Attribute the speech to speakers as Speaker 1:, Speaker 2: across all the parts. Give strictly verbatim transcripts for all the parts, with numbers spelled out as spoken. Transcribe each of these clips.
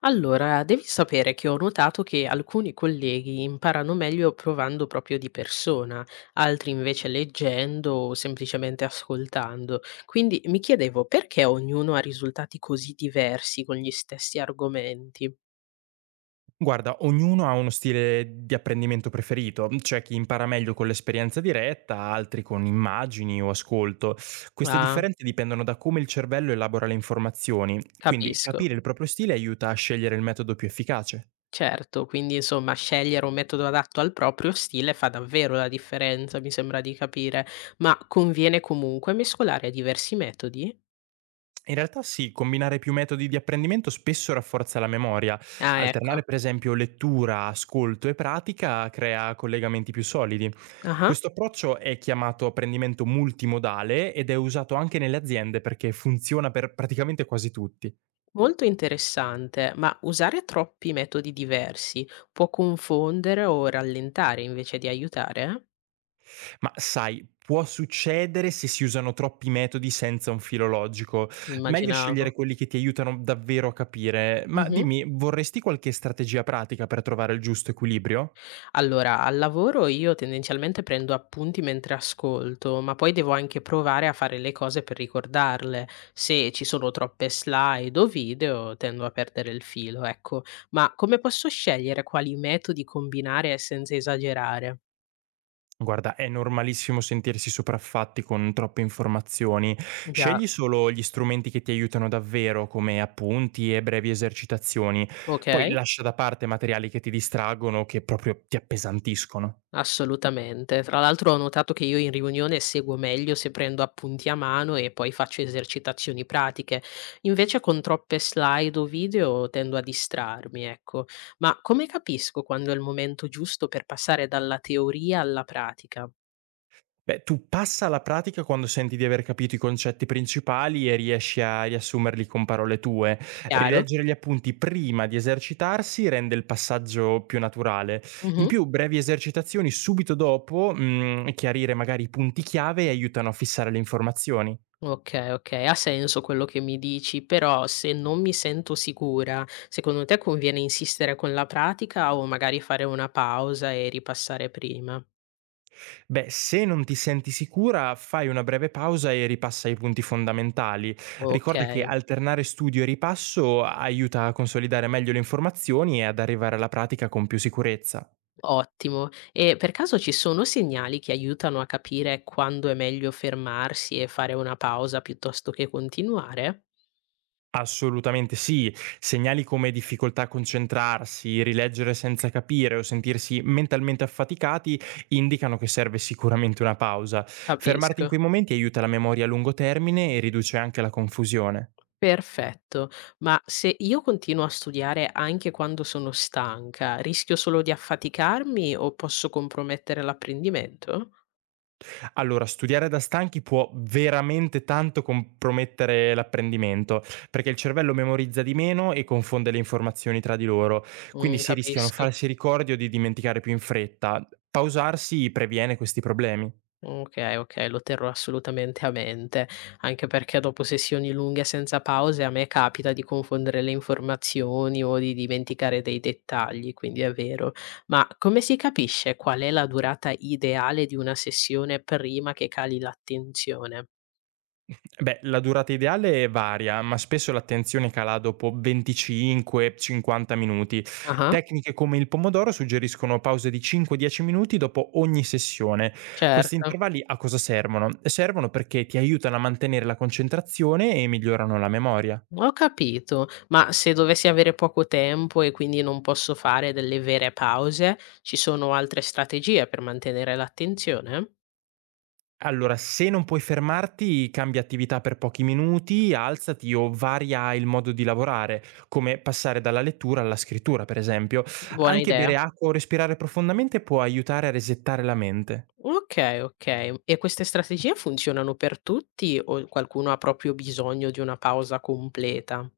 Speaker 1: Allora, devi sapere che ho notato che alcuni colleghi imparano meglio provando proprio di persona, altri invece leggendo o semplicemente ascoltando. Quindi mi chiedevo perché ognuno ha risultati così diversi con gli stessi argomenti.
Speaker 2: Guarda, ognuno ha uno stile di apprendimento preferito, c'è chi impara meglio con l'esperienza diretta, altri con immagini o ascolto. Queste
Speaker 1: Ah,
Speaker 2: differenze dipendono da come il cervello elabora le informazioni, quindi
Speaker 1: capisco.
Speaker 2: capire il proprio stile aiuta a scegliere il metodo più efficace.
Speaker 1: Certo, quindi insomma scegliere un metodo adatto al proprio stile fa davvero la differenza, mi sembra di capire, ma conviene comunque mescolare diversi metodi?
Speaker 2: In realtà sì, combinare più metodi di apprendimento spesso rafforza la memoria.
Speaker 1: Ah,
Speaker 2: Alternare
Speaker 1: ecco.
Speaker 2: per esempio lettura, ascolto e pratica crea collegamenti più solidi.
Speaker 1: Ah.
Speaker 2: Questo approccio è chiamato apprendimento multimodale ed è usato anche nelle aziende perché funziona per praticamente quasi tutti.
Speaker 1: Molto interessante, ma usare troppi metodi diversi può confondere o rallentare invece di aiutare?
Speaker 2: Ma sai, può succedere se si usano troppi metodi senza un filo logico. Meglio scegliere
Speaker 1: Immaginavo.
Speaker 2: quelli che ti aiutano davvero a capire. Ma
Speaker 1: Mhm.
Speaker 2: dimmi, vorresti qualche strategia pratica per trovare il giusto equilibrio?
Speaker 1: Allora, al lavoro io tendenzialmente prendo appunti mentre ascolto, ma poi devo anche provare a fare le cose per ricordarle. Se ci sono troppe slide o video, tendo a perdere il filo, ecco. Ma come posso scegliere quali metodi combinare senza esagerare?
Speaker 2: Guarda, è normalissimo sentirsi sopraffatti con troppe informazioni.
Speaker 1: Già,
Speaker 2: Scegli solo gli strumenti che ti aiutano davvero, come appunti e brevi esercitazioni. Poi
Speaker 1: ok.
Speaker 2: lascia da parte materiali che ti distraggono o che proprio ti appesantiscono.
Speaker 1: Assolutamente. Tra l'altro ho notato che io in riunione seguo meglio se prendo appunti a mano e poi faccio esercitazioni pratiche. Invece con troppe slide o video tendo a distrarmi, ecco. Ma come capisco quando è il momento giusto per passare dalla teoria alla pratica?
Speaker 2: Beh, tu passa alla pratica quando senti di aver capito i concetti principali e riesci a riassumerli con parole tue.
Speaker 1: Chiaro?
Speaker 2: Rileggere gli appunti prima di esercitarsi rende il passaggio più naturale. In
Speaker 1: Mhm.
Speaker 2: più, brevi esercitazioni subito dopo, mm, e chiarire magari i punti chiave aiutano a fissare le informazioni.
Speaker 1: Ok, ok, ha senso quello che mi dici, però se non mi sento sicura, secondo te conviene insistere con la pratica o magari fare una pausa e ripassare prima?
Speaker 2: Beh, se non ti senti sicura, fai una breve pausa e ripassa i punti fondamentali.
Speaker 1: Ok.
Speaker 2: Ricorda che alternare studio e ripasso aiuta a consolidare meglio le informazioni e ad arrivare alla pratica con più sicurezza.
Speaker 1: Ottimo. E per caso ci sono segnali che aiutano a capire quando è meglio fermarsi e fare una pausa piuttosto che continuare?
Speaker 2: Assolutamente sì, segnali come difficoltà a concentrarsi, rileggere senza capire o sentirsi mentalmente affaticati indicano che serve sicuramente una pausa. Fermarti in
Speaker 1: Capisco.
Speaker 2: quei momenti aiuta la memoria a lungo termine e riduce anche la confusione.
Speaker 1: Perfetto. Ma se io continuo a studiare anche quando sono stanca, rischio solo di affaticarmi o posso compromettere l'apprendimento?
Speaker 2: Allora, studiare da stanchi può veramente tanto compromettere l'apprendimento, perché il cervello memorizza di meno e confonde le informazioni tra di loro, quindi
Speaker 1: Mm,
Speaker 2: si rischiano
Speaker 1: capisco.
Speaker 2: falsi ricordi o di dimenticare più in fretta. Pausarsi previene questi problemi.
Speaker 1: Okay, okay, lo terrò assolutamente a mente, anche perché dopo sessioni lunghe senza pause a me capita di confondere le informazioni o di dimenticare dei dettagli, quindi è vero. Ma come si capisce qual è la durata ideale di una sessione prima che cali l'attenzione?
Speaker 2: Beh, la durata ideale varia, ma spesso l'attenzione cala dopo venticinque cinquanta minuti.
Speaker 1: Ah-ah,
Speaker 2: Tecniche come il pomodoro suggeriscono pause di da cinque a dieci minuti dopo ogni sessione. Questi
Speaker 1: certo.
Speaker 2: intervalli a cosa servono? Servono perché ti aiutano a mantenere la concentrazione e migliorano la memoria.
Speaker 1: Ho capito, ma se dovessi avere poco tempo e quindi non posso fare delle vere pause, ci sono altre strategie per mantenere l'attenzione?
Speaker 2: Allora, se non puoi fermarti, cambia attività per pochi minuti, alzati o varia il modo di lavorare, come passare dalla lettura alla scrittura, per esempio.
Speaker 1: Buona
Speaker 2: Anche
Speaker 1: idea.
Speaker 2: bere acqua o respirare profondamente può aiutare a resettare la mente.
Speaker 1: Okay, okay. E queste strategie funzionano per tutti o qualcuno ha proprio bisogno di una pausa completa?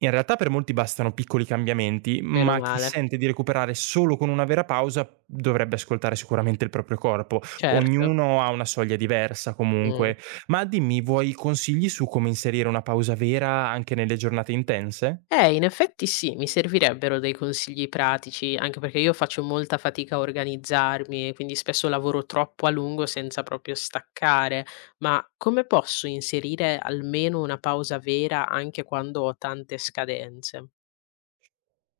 Speaker 2: In realtà per molti bastano piccoli cambiamenti,
Speaker 1: Meno
Speaker 2: ma chi
Speaker 1: male.
Speaker 2: sente di recuperare solo con una vera pausa dovrebbe ascoltare sicuramente il proprio corpo.
Speaker 1: Certo.
Speaker 2: Ognuno ha una soglia diversa
Speaker 1: Mh.
Speaker 2: comunque. Ma dimmi, vuoi consigli su come inserire una pausa vera anche nelle giornate intense?
Speaker 1: Eh, in effetti sì, mi servirebbero dei consigli pratici, anche perché io faccio molta fatica a organizzarmi e quindi spesso lavoro troppo a lungo senza proprio staccare. Ma come posso inserire almeno una pausa vera anche quando ho tante scadenze?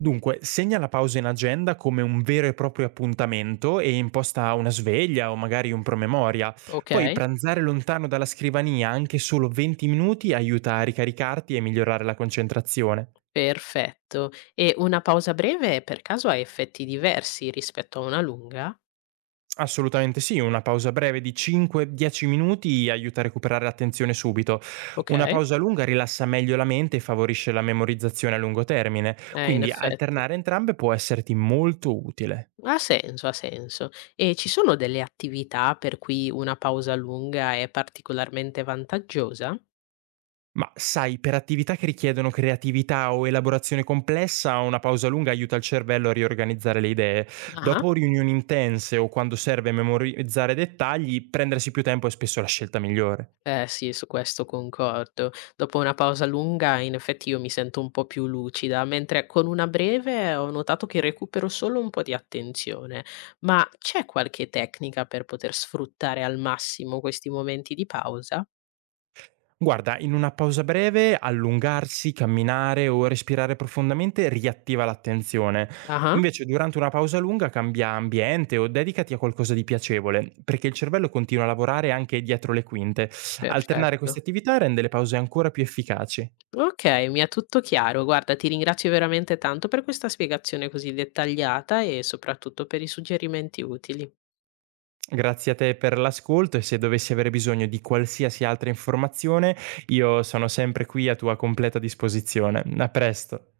Speaker 2: Dunque, segna la pausa in agenda come un vero e proprio appuntamento e imposta una sveglia o magari un promemoria. Poi
Speaker 1: Okay.
Speaker 2: pranzare lontano dalla scrivania anche solo venti minuti aiuta a ricaricarti e migliorare la concentrazione.
Speaker 1: Perfetto. E una pausa breve per caso ha effetti diversi rispetto a una lunga?
Speaker 2: Assolutamente sì, una pausa breve di cinque dieci minuti aiuta a recuperare l'attenzione subito. Una
Speaker 1: Okay,
Speaker 2: pausa lunga rilassa meglio la mente e favorisce la memorizzazione a lungo termine,
Speaker 1: eh, in
Speaker 2: quindi
Speaker 1: effetti.
Speaker 2: alternare entrambe può esserti molto utile.
Speaker 1: Ha senso, ha senso. E ci sono delle attività per cui una pausa lunga è particolarmente vantaggiosa?
Speaker 2: Ma sai, per attività che richiedono creatività o elaborazione complessa, una pausa lunga aiuta il cervello a riorganizzare le idee.
Speaker 1: Ah-ah.
Speaker 2: Dopo riunioni intense o quando serve memorizzare dettagli, prendersi più tempo è spesso la scelta migliore.
Speaker 1: Eh sì, su questo concordo. Dopo una pausa lunga, in effetti io mi sento un po' più lucida, mentre con una breve ho notato che recupero solo un po' di attenzione. Ma c'è qualche tecnica per poter sfruttare al massimo questi momenti di pausa?
Speaker 2: Guarda, in una pausa breve, allungarsi, camminare o respirare profondamente riattiva l'attenzione.
Speaker 1: Ah,
Speaker 2: Invece, durante una pausa lunga cambia ambiente o dedicati a qualcosa di piacevole, perché il cervello continua a lavorare anche dietro le quinte. Alternare queste
Speaker 1: perfetto.
Speaker 2: attività rende le pause ancora più efficaci.
Speaker 1: Ok, mi è tutto chiaro. Guarda, ti ringrazio veramente tanto per questa spiegazione così dettagliata e soprattutto per i suggerimenti utili.
Speaker 2: Grazie a te per l'ascolto e se dovessi avere bisogno di qualsiasi altra informazione, io sono sempre qui a tua completa disposizione. A presto.